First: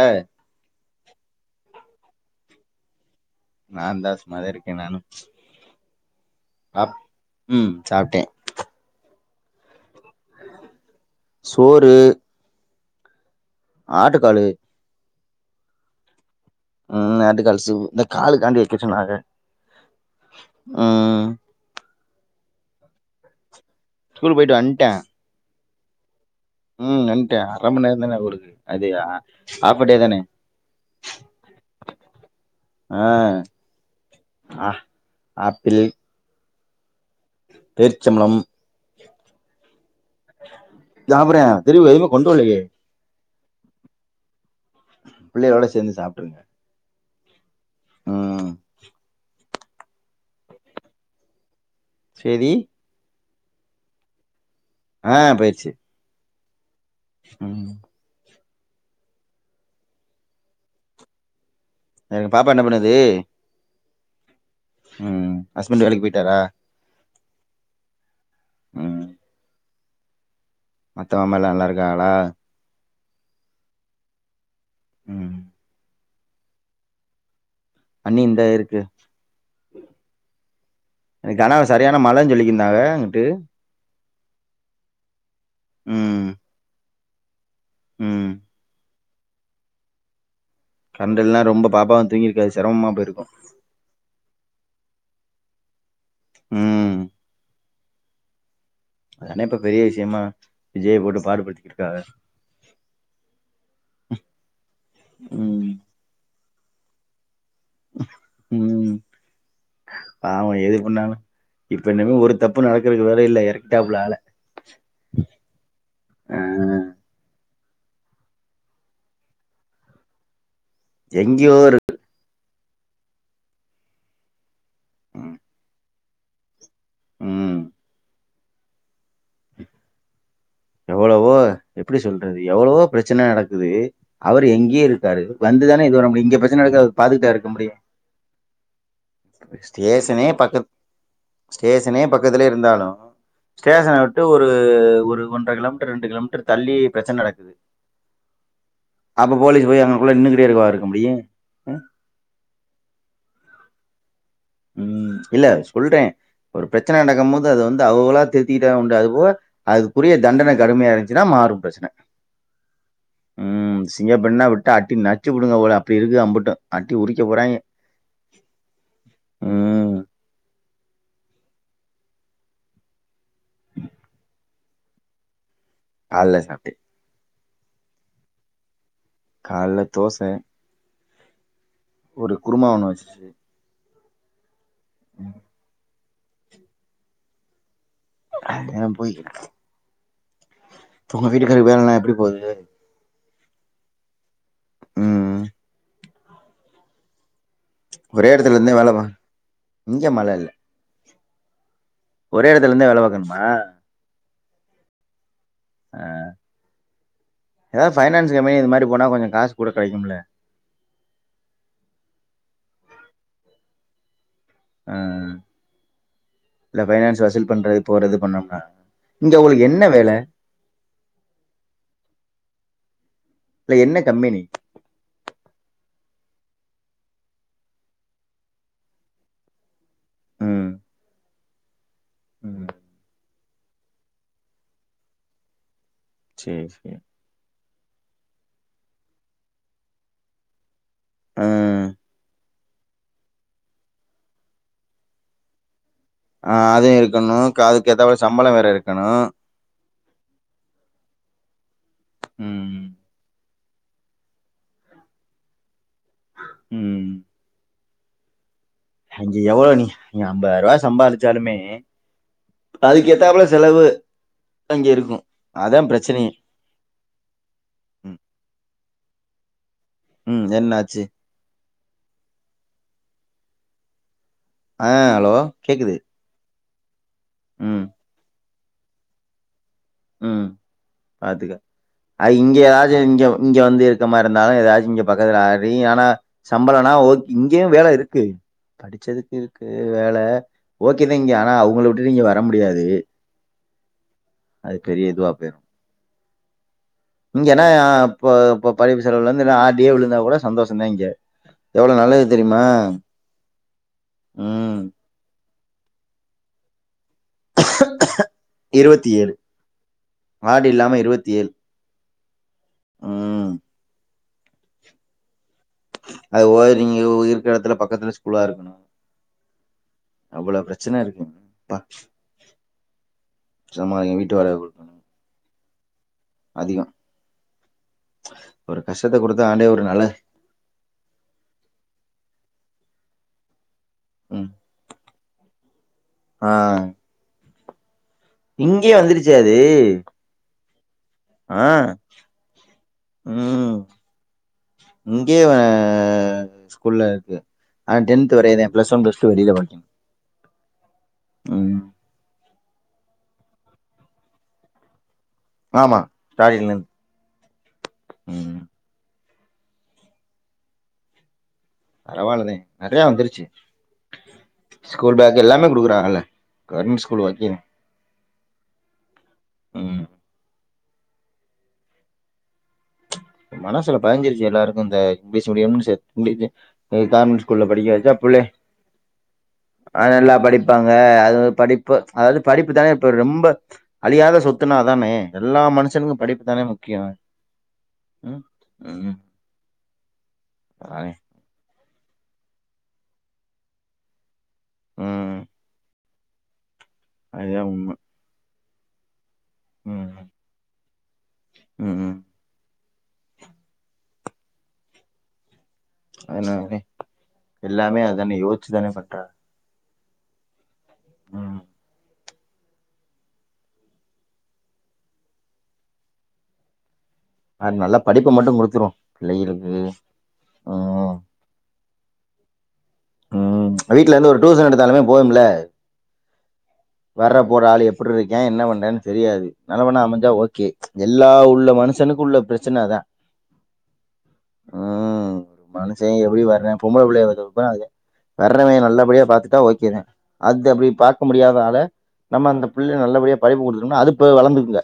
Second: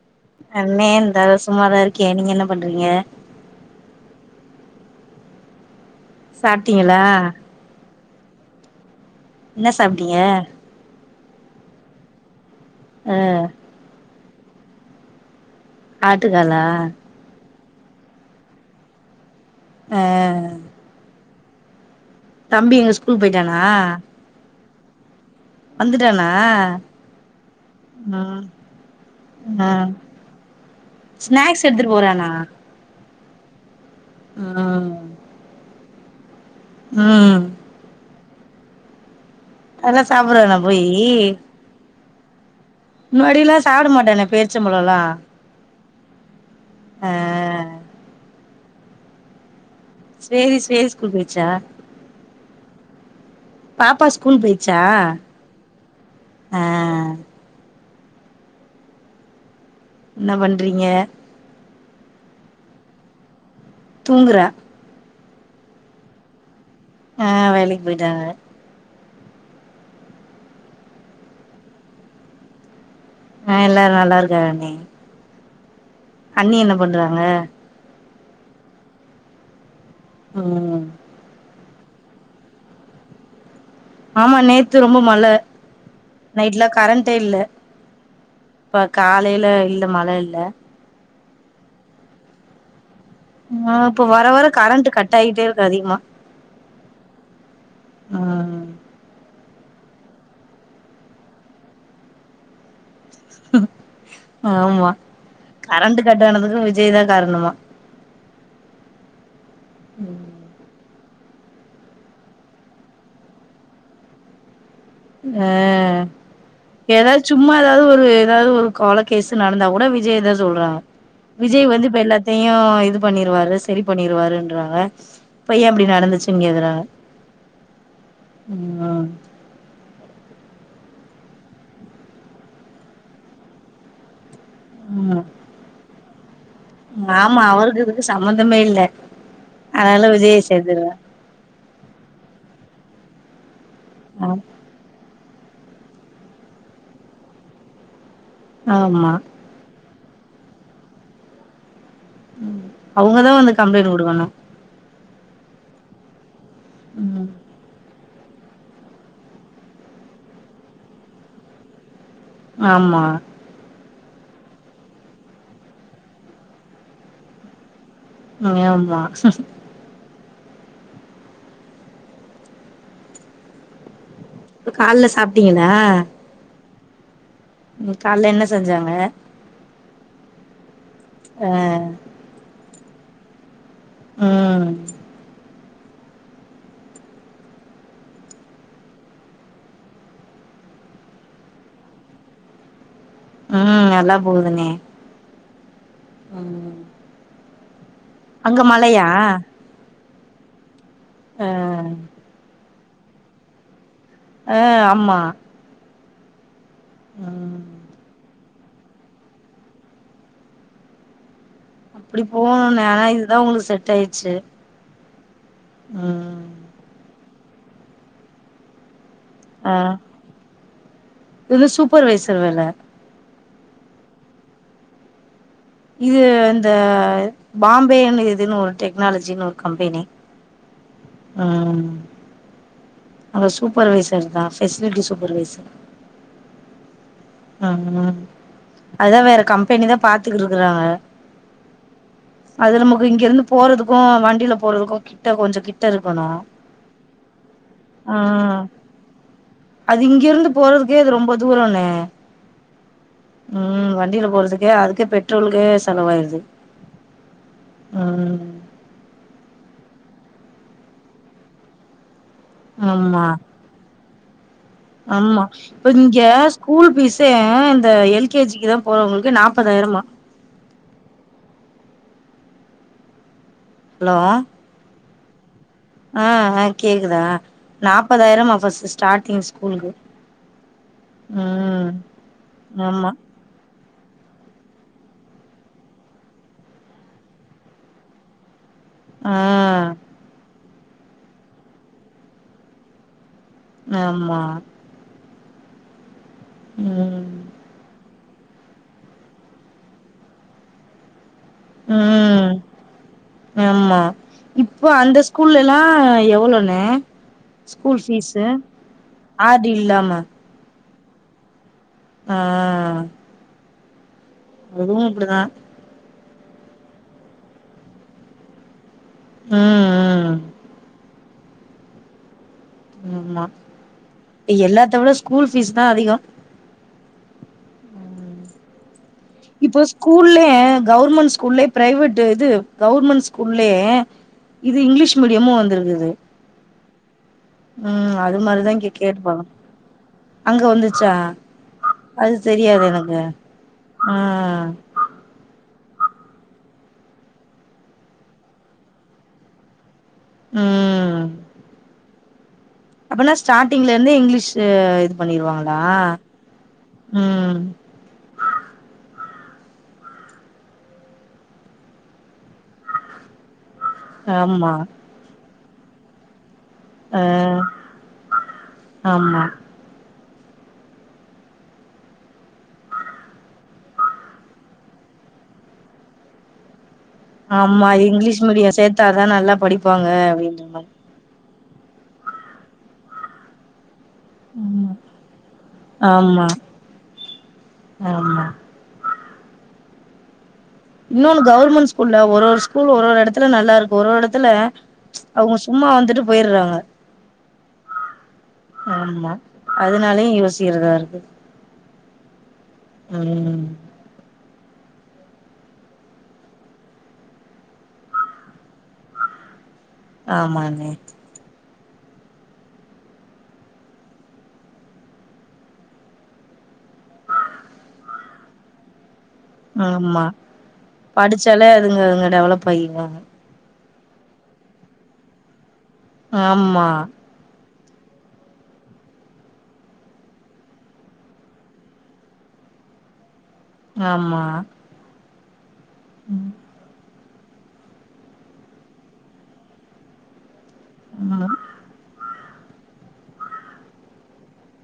ஆ அமே இந்தாலு சும்மாதா இருக் கே நீங்க என்ன பண்றீங்க நானு தா சும்மாதா இருக்கே நானு சாப்ட்டீங்களா டே என்னச் சாப்டிங்க சோறு ஆ ஆட்டுக்காளு ஆட் டுக்காலா சு இந்த காலுக்கான்டி வைக்க சொன்னாரு ஆ தம்பி எங்க ஸ்கூல் போயிட்டானா ஆ ட்ட வந்துட்டாஙங உம் வன்டே அர மண் நேரந்தான ம் ஊருக்கு அது ஆ ஆஃபடே தானே ஸ்நாக்ஸ் எடுத்துட்டு போறானா ஆஹ் ஆஹ் ம் ஆப்பிள் ம் பேர்ச்சம்பளம் அதெல்லா சாப்டுவானா போயி கொண்டுவல்லயே முன்னாடிலா சாப்ட மாட்டானே பே பிள்ளைகளோட சேந்து சாப்ட்ருங்க அஹ் ஹம் சேரி சேரி ஸ்கூல் போய்ர்ச்சா சேரி பாப்பா ஸ்கூல் போய் ஆஹ் போயிருச்சு ஆ ஹ்ம் என்ன பண்றீங்க எனக்கு பாப்பா என்ன பண்ணுது தூங்குறா ம் ஹஸ்பெண்ட்டு வேலைக்கு போயிட்டாரா ஆ வேலைக் போயிட்டாங்க மத்தவமேலா நல்லா இருக்காங்களா ஆ எல்லாரு நல்லா இருக்காகண்ணி ம் அண்ணி என்ன பண்றாங்க அண்ணி இந்தா இருக்கு ம் யார்னா அங்க சரியான மழன் சொல்லிட்ருந்தாங்க அங்கிட்டு ஆமா நேத்து ரொம்ப மழ ம் நைட்ல கரண் டேல்ல ம் ப்ப காலைல இல்ல மழ இல்ல சண்டெல்ல ரொம்ப பாப்பாவு தூங்கிருக்காது செரமமா போயிருக்கு கட்டாய்ட்டே இருக்கு அதிகமா ம் ஆ அதே இப்ப பெரிய விஷயமா இதே போட்டு பாடுபடுத்திட்டு இருக்காங்க ஆமா ம் கரண்ட் கட்டானதுக்கு விஜ விஜய் தா காரணமா ம் பாவம் எது பண்ணாலு இப்ப இன்னுமே ஒரு தப்பு நடக்கறக்கு வேல இல்ல எறக்டாப்ல ஆள எ ஆ ஏதாது சும்மா எதாது ஒரு எதாது ஒரு கொல கேசு நடந்தா கூட விஜய தா சொல்றாங்க எங்கேயோ விஜய் ஒரு வந்து இப்ப எல்ல த்தையு இது பண்ணிருவாரு செரி பண்ணிருவாருன்றாங்க ம் அப்ப ஏ இப்டி நடந்துச்சுன் கேக்கறாங்க ம் ஆமா எவ்ளவோ எப்டி சொல்றது எவ்ளோவோ பிரச்சன நடக்குது அவரு எங்யோ ஆமா இருக்காரு வந்துதான இது பண்ண முடியி ஆமா அவுளுக்கு இதுக்கு சம்மந்தமே இல்ல அதனால ஸ்டேஷனே விஜய பக்கத் சேத்துருவ ஸ்டேஷனே பக்கத்துலே இருந்தாலு [inaudible] ஸ்டேஷன விட்டு ஆ ஒரு ஒரு ஒன்ற கிலோமீட்ரு ரெண்டு கிலோமீட்ரு தள்ளி பிரச்சன நடக் ஆமா அப்ப போலீஸ் போயி அங் உள்ள நின்னுகிட்டேவா இருக்கவா இருக்க முடியு அ அவங்கதா வந்து கம்ப்ளைண்ட் குடுக்கணு ம் இல்ல சொல்றே ஒரு ப்ரெச்சன ம் நடக்கம்மோது அது வந்து அவுங்களா திருத்தீட்டா உண்டு அதுபோக அதுக்குரிய தண்டன கடுமயா இருன்ச்சுனா மாறும் ப்ரெச்சன ஆமா சிங்க பெண்ணா விட்டு ஆட்டி நச்சு குடுங்க அவுகள அப்பி இருக்கு அம்புட்டு அட்டி உறிக்க போறாய்ங்க ஆமா ம் கால்ல சாப்ட்டீங்கள கால்ல சாப்டே உம் கால்ல என்ன செஞ்சாங்க கால்ல தோச அ ஒரு குர்மா ஒண்ணு வச் ச்சு ம் ம் அ போய் உங்க வீட்டுக்காரு வேலலா எப்டி போகுது ம் நல்லாப் போகுதுண்ணே ம் ஆஹ் அங்க மழையா இங்கே மழ இல்ல அ த்துல இந்தே வேலபாக்கணுமா அ ஆமா ஆஹ் ம் எதா ஃபைனான்ஸ் இ எம் ஐ இது மாரி போனா கொஞ்சொ காசு கூட கெடைக்கும்ல அப்டி போகணு ஆனா இதுதா உங்களுக்கு செட் ஆயிட்ச்சு ஆஹ் இல்ல ஃபைனான்ஸ் வசூல் பண்றது போறது பண்ணம்னா இங்க உங்களுக்கு ஆ என்ன வேல இது சூப்பர்வைசர் வேல இல்ல என்ன கம்பெனி இது இந்த பாம்பேன்னு இதுன்னு ஒரு டெக்னாலஜினு ஒரு கம்பெனி ம் ம் ம் ஆனா சூப்பர்வைசர் தா ஃபெசிலிட்டி சூப்பர்வைசர் சேரி சேரி ம் அதுதா வேற கம்பெனிதா பாத்துக்கிட்ருக்குறாங்க ம் அது நமக்கு இங்க இருந்து போறதுக்கு வண்டில போறதுக்கு கிட்ட கொஞ்சொ கிட் ஆஹ் அது இருக்கணு காது ஆஹ் அது இங்கிருந்து போறதுக்கே அது ரொம்ப தூரோன்னே ம் ம் வண்டில போறதுக்கே அதுக்கே பெட்ரோலுக்கு செலவாயிருது ம் அஞ்சு எவ்வளோ நீ நீ அம்பதாயரவா சம்பாரிச்சாலுமே அதுக்கு ஆமா ஏத்தாப்புல செலவு அங்க இருக்கு ஆமா அதா இப்ப இங்க பிரச்சனையே ஸ்கூல் பீஸே இந்த ம் எல் கே ஜி க்கு தா போறவங்கள்க் கு நாப் ம் என்னாச்சு ஹலோ ஆ அலோ ஆ ஆ இருதா ம் நாற்பதாயிரம் அ ஃபர்ஸ்ட் ஸ்டார்டிங்ஸ் ம் பாத்துக்க ம் அது இங்க ஏதாச்சு ஆமா இங்க இங்க வந்து இருக்க மாரி இருந்தாலு ஏதாச்சும் இங்க பக்கத்துல நீ ஆனா சம்பளம்னா ர்க் இங்கேயு வேல இருக்கு படிச்சதுக்கு ஆ இருக்கு வேல ஓகேதா இங்க ஆனா உங்கள விட்டுட்டு இங்க வர முடியாது ஆமா வேனு ம் இங்கன்னா இப்ப இப்ப படிப்பு செலவுல இருந்து எல்ல ஆர்டியே விழுந்தா கூட சந்தோஷம்தா இங்க எவ்ளோ நல்லது ம் தெரியுமா? ஆமா ம். இப்போ அந்த ஸ்கூல்லல்லா எவ்வளோண்ணே இருவத்தி ஏழு ஆர் டி இல்லாம ஆர்டீ இல்லாம இரு இருவத்தி ஏழு ஆ அதுவு இப்டிதா அது ஓய நீங்கயிருக்க யடத்துல பக்கத்துல ஸ்கூலாருக்கணு ம் அவ்ளவு பிரச்சனைருக்கு பா ஆமா யெல்லாத்த விட ஸ்கூல் ஃபீஸ் தா அதிகொ அதிகொ ஒரு கஷ்டத்த குடுத்த ஆண்டவே இப்போ ஒரு நல்ல ஸ்கூல்ல கவர்மெண்ட் ஸ்கூல்லயே பிரைவேட் யிது கவர்மென்ட் ஸ்கூல் யே ம். யிது இங்கிலீஷ் மீடியமு வந்துருக்குது ஆ ம் அது மாரிதா இங்க இங்கயே வந்துருச்சு கேட்ப்பாங்க அது அங்க வந்து சா ஆ அது தெரியாது எனக்கு ம் ஆ இங்கயே ஆ ஸ்கூல்ல ருக்கு ஆனா டென்த் வரயதா பிளஸ் ஒன் பிளஸ் டூ வெளில வந்து ம் ம் அப்பனா ஸ்டாட்டிங்லருந்து யிங்கிலீஷு பண்ணிருவாங்களா ஆமா ஸ்டார்டிங்ல இருந்து ம் [inaudible] ம் பரவால்லனே நறயா வந்துருச்சு ஆமா ஸ்கூல் பேக் எல்லாமே குடுக்குறாங்கல்ல கவர்மெண்ட் ஸ்கூல் ஓகே ஆஹ் ஆமா ம் மனசுல பதிஞ்சிருச்சு எல்லாருக்கு இந்த இங்கிலீஷ் மீடியம்னு [unintelligible] இ கவுர்மெண்ட் ஸ்கூல்ல ஆமா படிக்க வெச்சா இங்கிலீஷ் புள்ளே மீடியம் சேத்தாதா நல்லா அ படிப்பாங்க நல்லா அப்டின்ற மாரி படிப்பாங்க அது படிப் ப்ப அதாவது படிப்பு தானே இப்ப ரொம்ப அழியாத சொத்துனா ம் அதானே எல்லா மனுஷனுக்கு ஆமா படிப்புதானே முக்கியோ ம் ஆமா ம் அதானே இன்னோனு கவுர்மண்ஸ் ஸ்கூல்ல ஒரோரு ஸ்கூல் ஒரோரு எடத்துல நல்லாருக்கு ஒரோரு டத்துல ம் அவுங்க சும்மா வந்துட்டு போயர்றாங்க அதுதா உண்ம ஆமா ம் அதுனாலயு யோசிக்கிறதாருக்கு ம் ம் ஹ்ம் அதுனாலதே எல்லாமே அதானே யோசிச்சுதானே பண்றாங்க ஆமானே ம் அ நல்லா படிப்பு மட்டு குடுத்துரு ஆமா படிச்சாலே ங்க டெவலப் பையிருவாங்க வீட்லிருந்து ஒரு டியூசன் எடுத்தாலுமே போதும்ல ஆம் வர்ற போற ஆளு எப் ப்புட்ருக்கே என்ன பண்னன்னு தெரியாது நல்லவனா அமஞ்சா ஓகே எல்லா உள்ள மனுஷனுக்கு உள்ள ப்ரெச்சன அதா ஆமா மனுஷன் எப்டி ம் வர்றே பொம்பள புள்ளைய வ [unintelligible] வர்றவெ நல்லபடியா பாத்துட்டா ஓக்கேதே அத் து அப்டி பாக்க ஆமா முடியாதால நம்ம அந்த பிள்ளய நல்லபடியாக படிப்பு கொடுத்தும்னா அதுப்போ வளர்ந்துக்குங்க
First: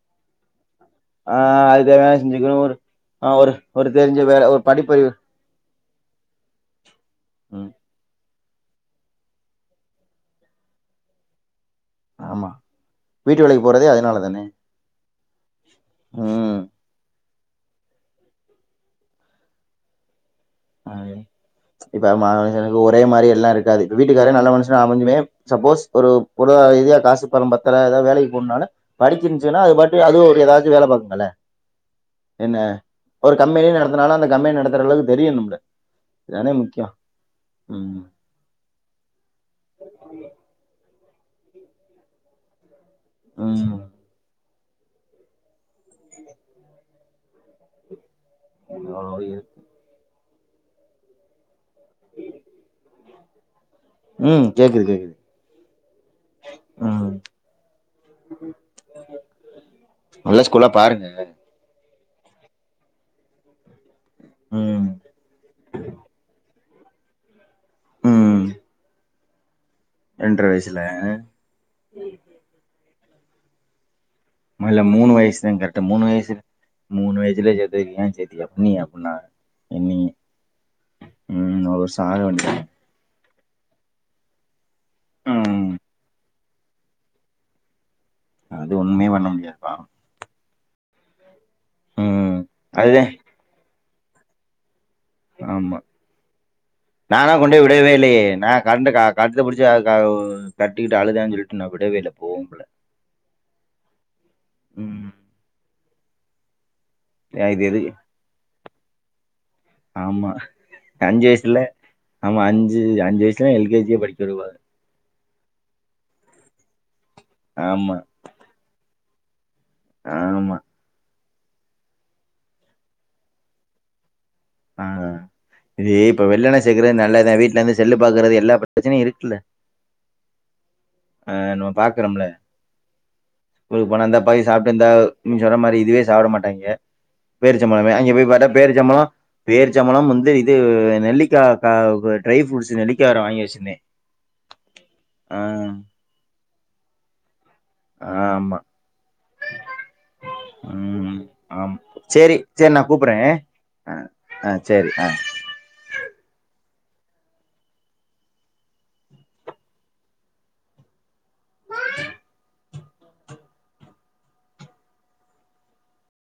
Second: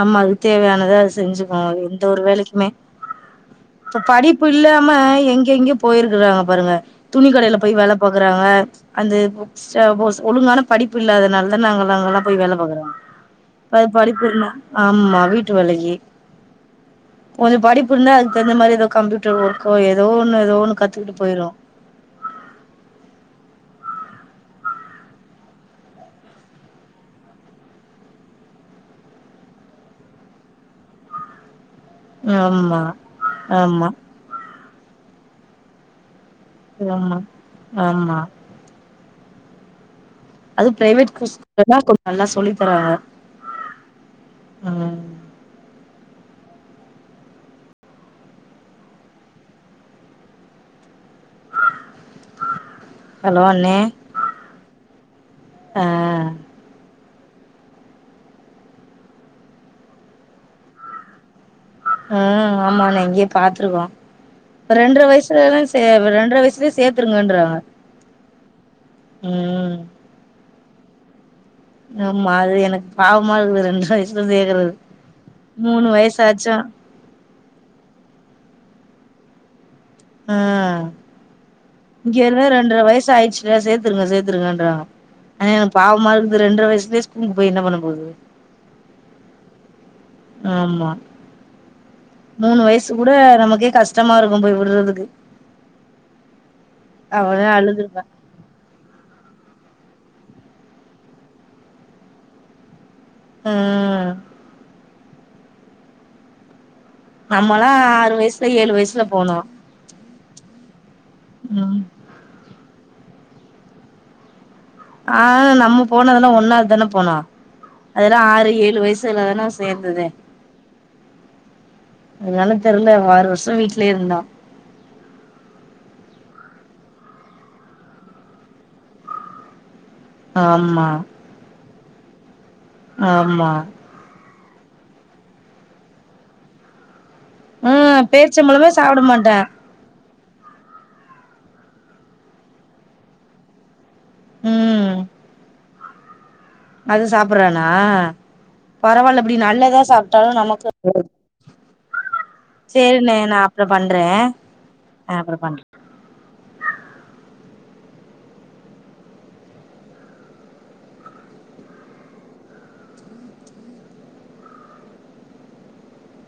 ஆமா அதுக்கு தேவையானத அது ஆ செஞ்சுக்கு அது எந்த தேவையான ஒரு செஞ்சுக்கணு வேலைக்குமே ஒரு ஆ ஒரு ஒரு இப்ப தெரிஞ்ச படிப்பு வேல ஒரு இல்லாம படிப்பறிவு எங்கங்கயோ போயிருக்கறாங்க பாருங்க துணி கடைல ம் போய் வேல பாக்குறாங்க அந்த சப்போஸ் ஒழுங்கான படிப்பு இல்லாதனால நாங்கள் அங்கெல்லா போய் ஆமா வேல பாக்றாங் வீட்டு வேலைக்கு அது போறதே அதனால தானே படிப்பு ஆமா வீட்டு விலகி ம் கொஞ்சோ படிப்பு இருந்தா அதுக்குகுந்த மாதிரி ஏதோ கம்ப்யூட்டர் ஒர்க்கோ ஏதோ ஒண்ணு ஏதோ ஒண்ணு அ கத்துக்கிட்டு போயிரும் இப்ப மாங்கேக்கு ஒரே மாரி எல்லாம் இருக்காது வீட்டுக்காரே நல்ல மனுஷன்னா அமைஞ்சுமே சப்போஸ் ஒரு பொருளாதரீதியா காசு பணம் பத்தல ஏதாவது வேலைக்கு போனும்னால படிக்கிருந்துச்சுன்னா அது பாட்டு அது ஒரு ஏதாச்சும் வேல பாக்குங்கல்ல என்ன ஆமா ஒரு கம்மேனி ஆமா நடத்தனாலும் அந்த கம்மேனி நடத்த த்தரளவுக்கு தெரியணு ஆமா ம் ஆமா அது பிரைவேட் [inaudible] கொஞ்சோ நல்லா சொல்லி தருவாங்க ம் ம் [inaudible] ஹலோ அண்ணே ம் கேக்குது கேக்குது ஆ ம் நல்ல ஸ்கூல்லா பாருங்க ம் ஆமா நா இங்கயே பாத்துருக்கோ ம் ரெண்டரை வயசுலா சே ரெண்டரை வயசுலே சேத்துருங்கன்றாங்க ம் ம் ன்ற வயசுல ஆமா அது எனக் பாவமாது ரெண்டு வயசு இல்ல மூணு வயசு தா கரட்டு மூணு வயசு வயசாச்சு மூணு வய ஜில சேத்ததுக்கு ஏன் சேத்திங்க [unintelligible] ஆ ஒரு வருஷம் இங்க ஆக இருந்தே வேண்டியதானே! ரெண்ட்ர வயசு ஆயிட்ச்சு சேத்துருங்க சேத்தருங்கன்றாங்க ஆனா ம். எனக்கு பாவமா இருக்து ரெண்ட்ர வயசுலயேஸ்கூல்க்கு போய் என்ன பண்ண போது அது ஒண்ணுமே பண்ண முடியாதுப்பா ஆமா ம். மூணு வயசு கூட அதுதான். நமக்கே கஷ் ஷ்டமா இருக்கூ போய் விட்றதுக்கு ஆமா நானா அவனே கொண்டோய் வுடவே அழுதுருப்பா இல்லையே நா கர்ண்டு கா கட்டத்த புடிச்சி அ கவ் கட்டீட்டு அளுதாசொல்ட்டு நா விடவேல்ல போவும்ல்ல ம் இது நம்மல்லா எது ஆறு வயசுல ஏளு வயசு ல போனோ ஆமா அஞ்சு வயசுல ம் ஆமா அஞ்சு அஞ்சு வயச் எல்கேஜியே படிக்க விடுவாக ஆ நம்ம போனதெல்லா ஒண்ணாவத் தான போனோ ஆமா, அதெல்லா ஆறு ஏளு வயசு [unintelligible] சேந்ததே ஆமா. அத்னால தெர்ல ஆறு வர்ஷோ வீட்லயே இருந்தா ஆ இது இப்ப வெள்ளண சேக்குறது நல்லதா வீட்ல ருந்து செல்லு பாக்குறது எல்லா பெரச்சனயு இருக்குல்ல ஆமா க்றம்ல ஆமா ப்பாய் சாப்ட்ட இந்த நீ சொன்ன மாரி இதுவே சாப்ட மாட்டாய்ங்க பேரிச்சம்பளமே ம் அங்க போய் பாத்தா பேரிச்சம்பழமே சாப்ட மாட்டே பேரிச்சம்பளம் ம் வந்து இது நெல்லிக்கா கா ட்ரை ப்ரூட்ஸ் நெல்லிக்கா வேர வாங்கி வெச்சுருந்தே ம் ஆ அது சாப் சாப்புறானா ஆமா பரவாலப் அப்படி நல்லதா சாப்பட்டாலு நமக்கு ம் ஆமா சேரி சேரி நா சேரிண்ணே கூப்புட்றே நா அப்றோ ஆ பண்றே ஆ சேரி ஆ நா அப்றோ பண்றே [inaudible]